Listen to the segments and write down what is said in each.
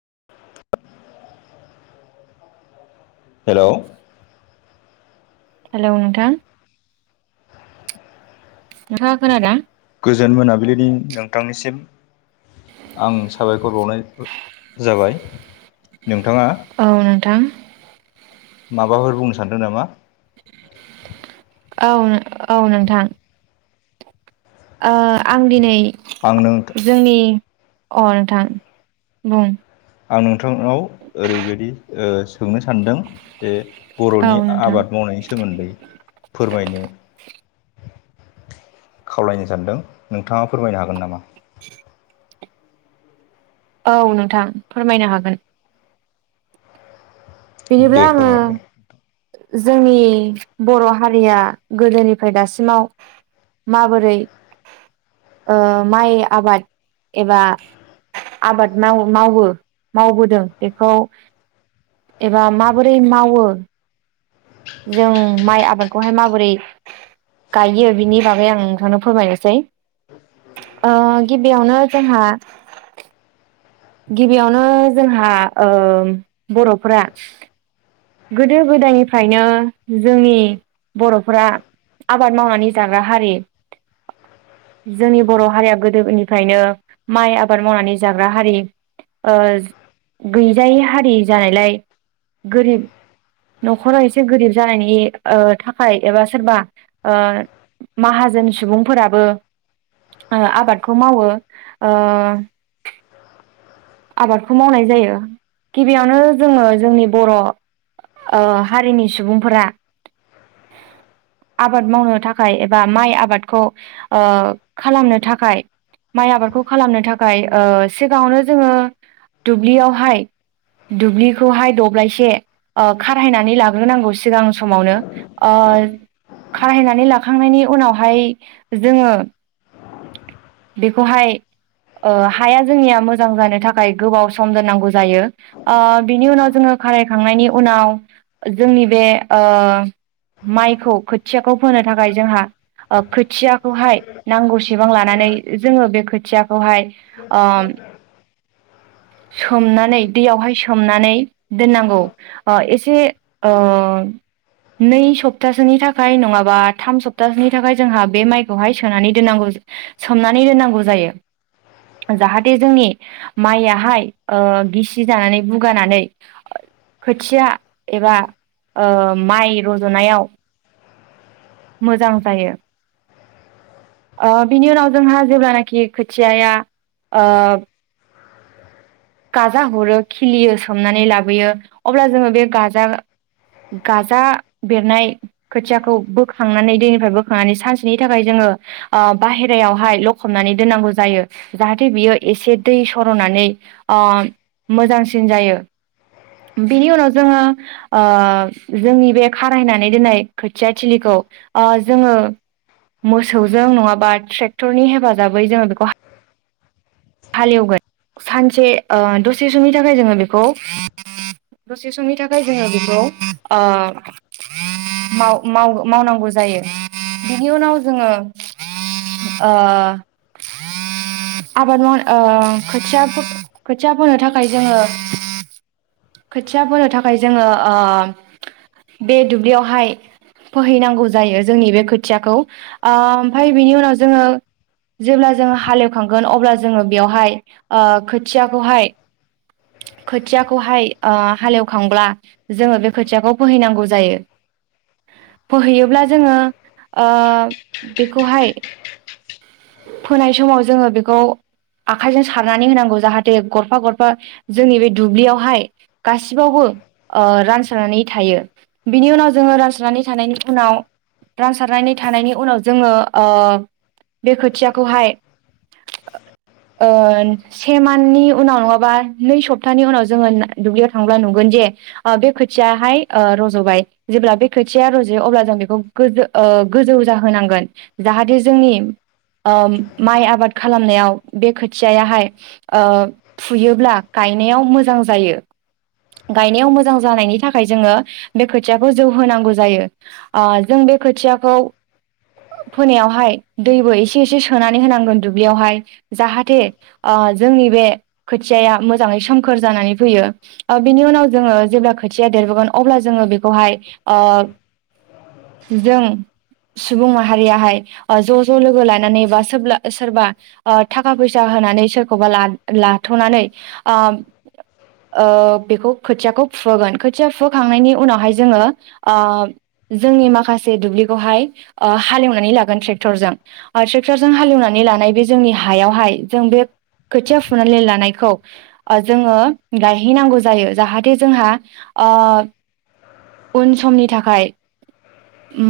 [unintelligible] Hello hello नोंथां। नोंथांआ खोनादोंना? गोजोन मोनाबिलिनि नोंथांनिसिम आं साबायखर बावनाय जाबाय । औ नोंथां। माबाफोर बुंनो सानदों नामा? औ औ नोंथां। ओ आं दिनै आं नों जोंनि अ नोंथां बुं आं नोंथांनाव ओरैबायदि ओ सोंनो सानदों जे औ बर'नि नोंथां आबाद मावनायनि सोमोन्दै । फोरमायनो खावलायनो सानदों नोंथाङा फोरमायनो हागोन नामा? औ नोंथां फोरमायनो हागोन। बिदिब्ला दे आंङो फोरमायदो जोंनि बर' हारिया गोदोनिफ्राय दासिमाव माबोरै ओ माइ आबाद एबा आबाद माव मावो मावबोदों बेखौ एबा माबोरै मावो जों माइ आबादखौहाय माबोरै गायो बिनि बागै आं नोंथांनो फोरमायनोसै । ओ गिबियावनो जोंहा । गिबियावनो जोंहा ओ बर'फोरा गोदो गोदायनिफ्रायनो जोंनि बर'फोरा । आबाद मावनानै जाग्रा हारि । जोंनि बर' हारिया गोदोनिफ्रायनो माइ आबाद मावनानै जाग्रा हारि। ओ गैजायै हारि जानायलाय गोरिब न'खराव एसे गोरिब जानायनि ओ थाखाय एबा सोरबा ओ माहाजोन सुबुंफोराबो ओ आबादखौ मावो ओ आबादखौ मावनाय जायो गिबियावनो जोङो जोंनि बर' ओ हारिनि सुबुंफोरा [inaudible] आबाद मावनो थाखाय एबा माइ आबादखौ खालामनो थाखाय माइ आबादखौ खालामनो थाखाय ओ सिगाङावनो जोङो दुब्लियावहाय दुब्लिखौहाय दब्लायसे अ खारहायनानै लाग्रोनांगौ सिगां समावनो आ खारहायनानै लाखांनायनि उनावहाय जोङो बेखौहाय ओ हाया जोंनिया मोजां मोजां जानो थाखाय गोबाव सम दोननांगौ जायो आ बिनि उनाव जोङो खारायखांनायनि उनाव जोंनि बे आ माइखौ खोथियाखौ फोनो थाखाय जोंहा खोथियाखौहाय नांगौसेबां लानानै जोङो बे खोथियाखौ हाय [unintelligible] सोमनानै दैयावहाय सोमनानै दोननांगौ ओ एसे ओ नै सप्तसोनि थाखाय नङाबा थाम सप्तसोनि थाखाय जोंहा बे माइखौहाय सोनानै दोननांगौ ज सोमनानै दोननांगौ जायो जाहाथे जोंनि माइआहाय ओ गिसि जानानै बुगानानै खोथिया एबा ओ माइ रजनायाव मोजां जायो ओ बिनि उनाव जोंहा जेब्लानाखि खोथियाया ओब गाजा हरो खिलियो सोमनानै लाबोयो अब्ला जोङो बे गाजा गाजा बेरनाय खोथियाखौ बोखांनानै दैनिफ्राय बोखांनानै सानसेनि थाखाय जोङो ओ बाहेरायावहाय लखबनानै दोननांगौ जायो जाहाथे बियो एसे दै सरनानै ओम मोजांसिन जायो। बिनि उनाव जोङो ओ जोंनि बे खारायनानै दोननाय खोथिया थिलिखौ ओ जोङो मोसौजों नङाबा ट्रेक्टरनि हेफाजाबै जोङो बेखौ हा हालेवगोन सानसे ओ दसे समनि थाखाय जोङो बेखौ दसे समनि थाखाय जोङो बेखौ ओ माव-माव-मावनांगौ जायो बिनि उनाव जोङो ओ आबाद मावनो ओ खोथिया फो खोथिया फोनो थाखाय जोङो खोथिया फोनो थाखाय जोङो ओ बे दुब्लियावहाय फोहैनांगौ जायो जोंनि बे खोथियाखौ ओ ओमफाय बिनि उनाव जोङो जेब्ला जोङो हालेवखांगोन अब्ला जोङो बेवहाय ओ खोथियाखौहाय [inaudible] खोथियाखौहाय ओ हालेवखांब्ला जोङो बे खोथियाखौ फोहैनांगौ जायो। फोहैयोब्ला जोङो ओ‌ बेखौहाय फोनाय समाव जोङो बेखौ आखाइजों सारनानै होनांगौ जाहाथे गरफा गरफा जोंनि बे दुब्लियावहाय गासिबावबो ओ रानसारनानै थायो बिनि उनाव जों जोङो रानसारनानै थानायनि उनाव रानसारनानै थानायनि उनाव जोङो ओ बे खोथियाखौहाय ओन से मान्थनि उनाव नङाबा नै सप्तानि उनाव जोङो नाय दुब्लियाव थांब्ला नुगोन जे ओ बे खोथियाहाय ओ रजबाय जेब्ला बे खोथिया रजयो अब्ला जों बेखौ गोजों ओ गोजौ जाहोनांगोन जाहाथे जोंनि ओम माइ आबाद खालामनायाव बे खोथियाहाय ओ फुयोब्ला गायनायाव मोजां जायो। गायनायाव मोजां जानायनि थाखाय जोङो बे खोथियाखौ जौ होनांगौ जायो जों बे खोथियाखौ फोनायावहाय दैबो एसे एसे सोनानै होनांगोन दुब्लियावहाय जाहाथे ओ जोंनि बे खोथियाया मोज मोजाङै सोमखोर जानानै फैयो ओ बिनि उनाव जोङो जेब्ला खोथिया देरबोगोन अब्ला जोङो बेखौहाय ओ जों सुबुं माहारियाहाय ओ ज ज लोगो लानानै बा सोब्ला सोरबा ओ थाखा फैसा होनानै सोरखौबा लाद लाथनानै ओम ओ बेखौ खोथियाखौ फुहोगोन खोथिया फुहोखांनायनि उनावहाय जोङो ओ जोंनि माखासे दुब्लिखौहाय ओ हालेवनानै लागोन ट्रेक्टरजों ट्रेक्टरजों ओ हालेवनानै लानाय बे जोंनि हायावहाय जों बे खोथिया फुनानै लानायखौ ओ जोङो गायहैनांगौ जायो जाहाथे जोंहा ओ उन समनि थाखाय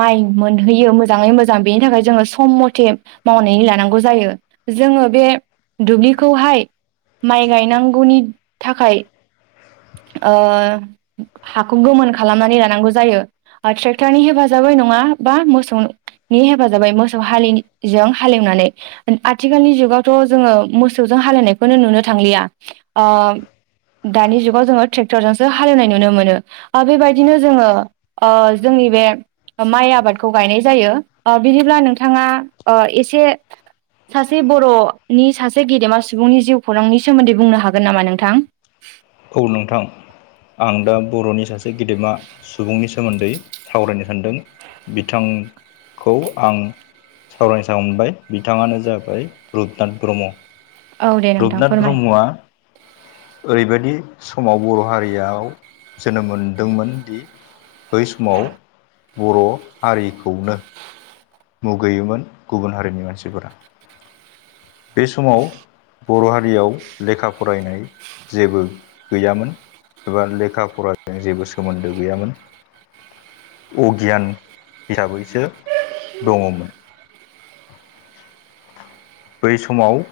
माइ मोनहैयो मोजाङै मोजां बेनि थाखाय जोङो सम मथे मावनानै लानांगौ जायो। जोङो बे दुब्लिखौहाय माइ गायनां गौनि थाखाय ओ हाखौ गोमोन खालामनानै लानांगौ जायो ओ ट्रेक्टरनि हेफाजाबै नङा बा मोसौनो नि हेफाजाबै मोसौ हालिजों हाल एवनानै आथिखालनि जुगावथ' जोङो मोसौजों हाल एवनायखौनो नुनो थांलिया ओ दानि जुगाव जोङो ट्रेक्टरजोंसो हाल एवनाय नुनो मोनो ओ बेबायदिनो जोङो ओ जोंनि बे माइ आबादखौ गायनाय जायो ओ बिदिब्ला नोंथाङा ओ एसे सासे बर'नि सासे गेदेमा सुबुंनि जिउ खौरांनि सोमोन्दै बुंनो हागोन नामा नोंथां? औ नोंथां। आं दा बर'नि सासे गेदेमा सुबुंनि सोमोन्दै सावरायनो सानदों। बिथांखौ आं सावरायनो सानबाय बिथाङानो जाबाय रुपनाथ ब्रह्म। औ दे नोंथां रुपनाथ फोरमाय ब्रह्मआ ओरैबायदि दि समाव बर' हारियाव जोनोम मोनदोंमोन दि। बै समाव बर' हारिखौनो मुगैयोमोन गुबुन हारिनि मानसिफोरा। बे समाव बर' हारियाव लेखा फरायनाय जेबो गैयामोन। एबा लेखा फराजों जेबो सोमोन्दो गैयामोन। अगियान हिसाबैसो दङमोन। बै समाव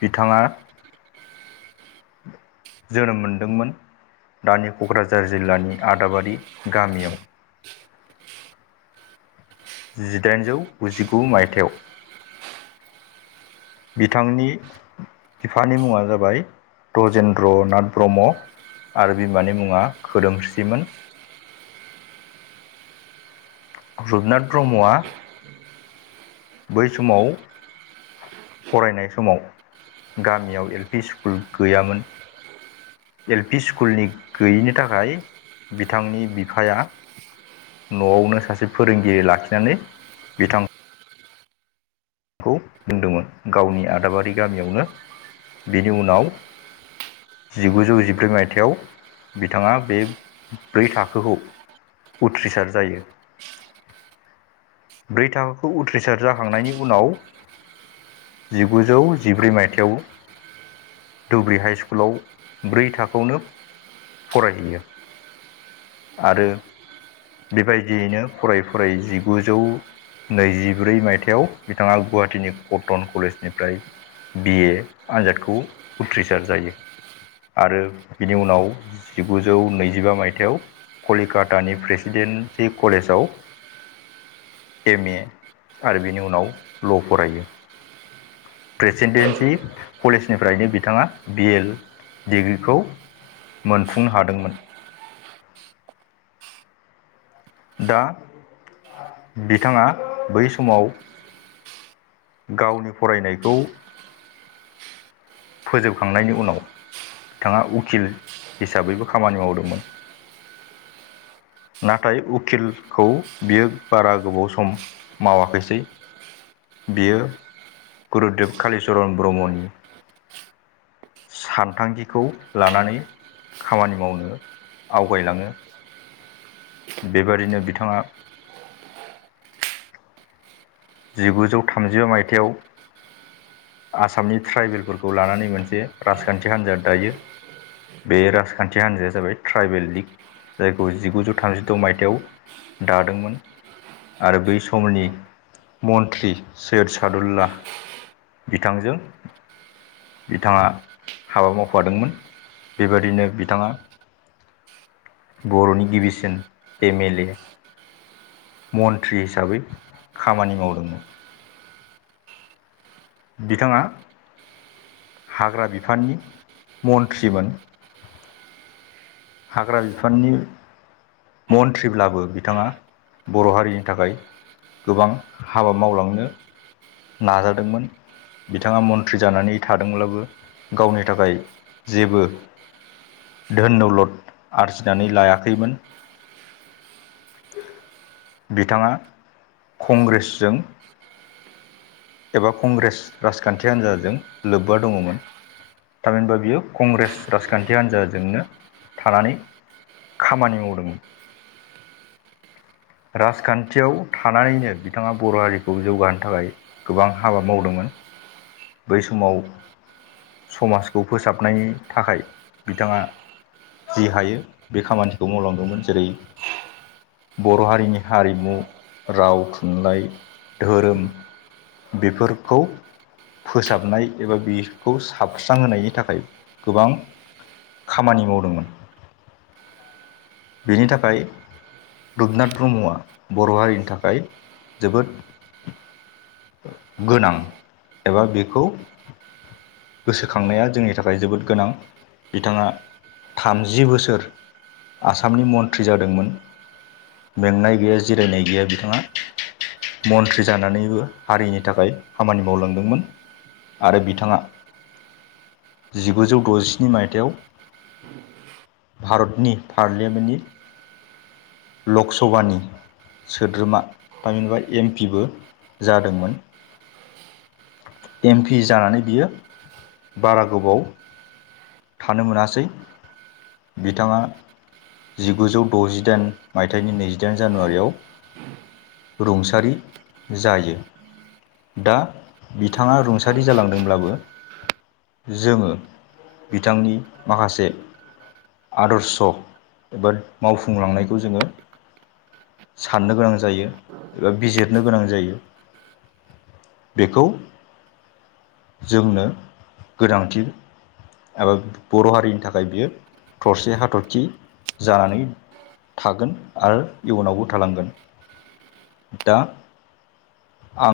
बिथाङा जोनोम मोनदोंमोन। दानि क'क्राझार जिल्लानि आदाबारि गामियाव। जिदाइनजौ गुजिगु माइथायाव। बिथांनि बिफानि मुङा जाबाय दजेन्द्र नाथ ब्रह्म आरो बिमानि मुङा खोदोमस्रिमोन। रुपनाथ ब्रह्मआ बै समाव फरायनाय समाव गामियाव एल पि स्कुल गैयामोन। एल पि स्कुलनि गैयिनि थाखाय बिथांनि बिफाया न'आवनो सासे फोरोंगिरि लाखिनानै बिथां खौ बुंदोंमोन गावनि आदाबारि गामियावनो बेनि उनाव जिगुजौ जिब्रै मायथायाइयाव बिथाङा बे ब्रै थाखोखौ उथ्रिसार जायो ब्रै थाखोखौ उथ्रिसार जाखांनायनि उनाव जिगुजौ जिब्रै माइथायाव धुब्रि हाइ स्कुलाव ब्रै थाखोआवनो फरायहैयो। आरो बेबायदियैनो फराय फरायै जिगुजौ नैजिब्रै मायथायाव बिथाङा गुवाहाटीनि कटन कलेजनिफ्राय बि ए आनजादखौ उथ्रिसार जायो। आरो बिनि उनाव जिगुजौ नैजिबा मायथायाइयाव कलिकातानि प्रेसिडेन्सि कलेजाव एम ए आरो बिनि उनाव ल' फरायो। प्रेसिडेन्सि कलेजनिफ्रायनो बिथाङा बि एल डिग्रिखौ मोनफुंनो हादोंमोन। दा बिथाङा बै समाव गावनि फरायनायखौ फोजोबखांनायनि उनाव बिथाङा उकिल हिसाबैबो खामानि मावदोंमोन। नाथाय उकिलखौ बियो बारा गोबाव सम मावाखिसै बियो गुरुदेब कालिचरन ब्रह्मनि सानथांखिखौ लानानै खामानि मावनो आवगायलाङो। बेबादिनो बिथाङा जिगुजौ थामजिबा मायथायाइयाव आसामनि ट्राइबेलफोरखौ लानानै मोनसे राजखान्थि हान्जाद दायो। बे राजखान्थि हान्जाया जाबाय ट्राइबेल लिग जायखौ जिगुजौ थामजिद' मायथाइयाव दादोंमोन। आरो बै समनि मन्त्रि सयद सादुल्ला बिथांजों बिथाङा हाबा मावफादोंमोन। बेबादिनो बिथाङा बर'नि गिबिसिन एम एले मन्त्रि हिसाबै खामानि मावदों। बिथाङा हाग्रा बिफाननि मन्त्रिमोन। हाग्रा बिफाननि मन्थ्रिब्लाबो बिथाङा बर' हारिनि थाखाय गोबां हाबा मावलांनो नाजादोंमोन। बिथाङा मन्थ्रि जानानै थादोंब्लाबो गावनि थाखाय जेबो धोन नलद आरजिनानै लायाखैमोन। बिथाङा कंग्रेसजों एबा कंग्रेस राजखान्थि हान्जाजों लोब्बा दङमोन। थामहिनबा बियो कंग्रेस राजखान्थि हान्जाजोंनो थानानै खामानि मावदोंमोन। राजखान्थियाव थानानैनो बिथाङा बर' हारिखौ जौगाहोनो थाखाय गोबां हाबा मावदोंमोन। बै समाव समाजखौ फोसाबनायनि थाखाय बिथाङा जि हायो बे खामानिखौ मावलांदोंमोन जेरै- बर' हारिनि हारिमु राव थुनलाइ धोरोम बेफोरखौ फोसाबनाय एबा बेखौ साबस्रांहोनायनि थाखाय गोबां खामानि मावदोंमोन बेनि थाखाय रुपनाथ ब्रह्मआ बर' हारिनि थाखाय जोबोद गोनां एबा बेखौ गोसोखांनाया जोंनि थाखाय जोबोद गोनां बिथाङा थामजि बोसोर आसामनि मन्त्रि जादोंमोन। मेंनाय गैया जिरायनाय गैया बिथाङा मन्थ्रि जानानैबो हारिनि थाखाय खामानि मावलांदोंमोन आरो बिथाङा जिगुजौ द'जिस्नि मायथायाइाव [inaudible] भारतनि पार्लियामेन्टनि लकसभानि सोद्रोमा थामिनबा एम पिबो जादोंमोन एम पि जानानै बियो बारा गोबाव थानो मोनासै बिथाङा जिगुजौ द'जिदाइन मायथायाइनि नैजिदाइन जानुवारियाव रुंसारि जायो दा बिथाङा रुंसारि जालांदोंब्लाबो जोङो बिथांनि माखासे आदर्श एबा मावफुंलांनायखौ जोङो साननो गोनां जायो एबा बिजिरनो गोनां जायो। बेखौ जोंनो गोनांथि एबा बर' हारिनि थाखाय बियो थरसे हाथरखि जानानै थागोन आरो इयुनावबो थालांगोन। दा आं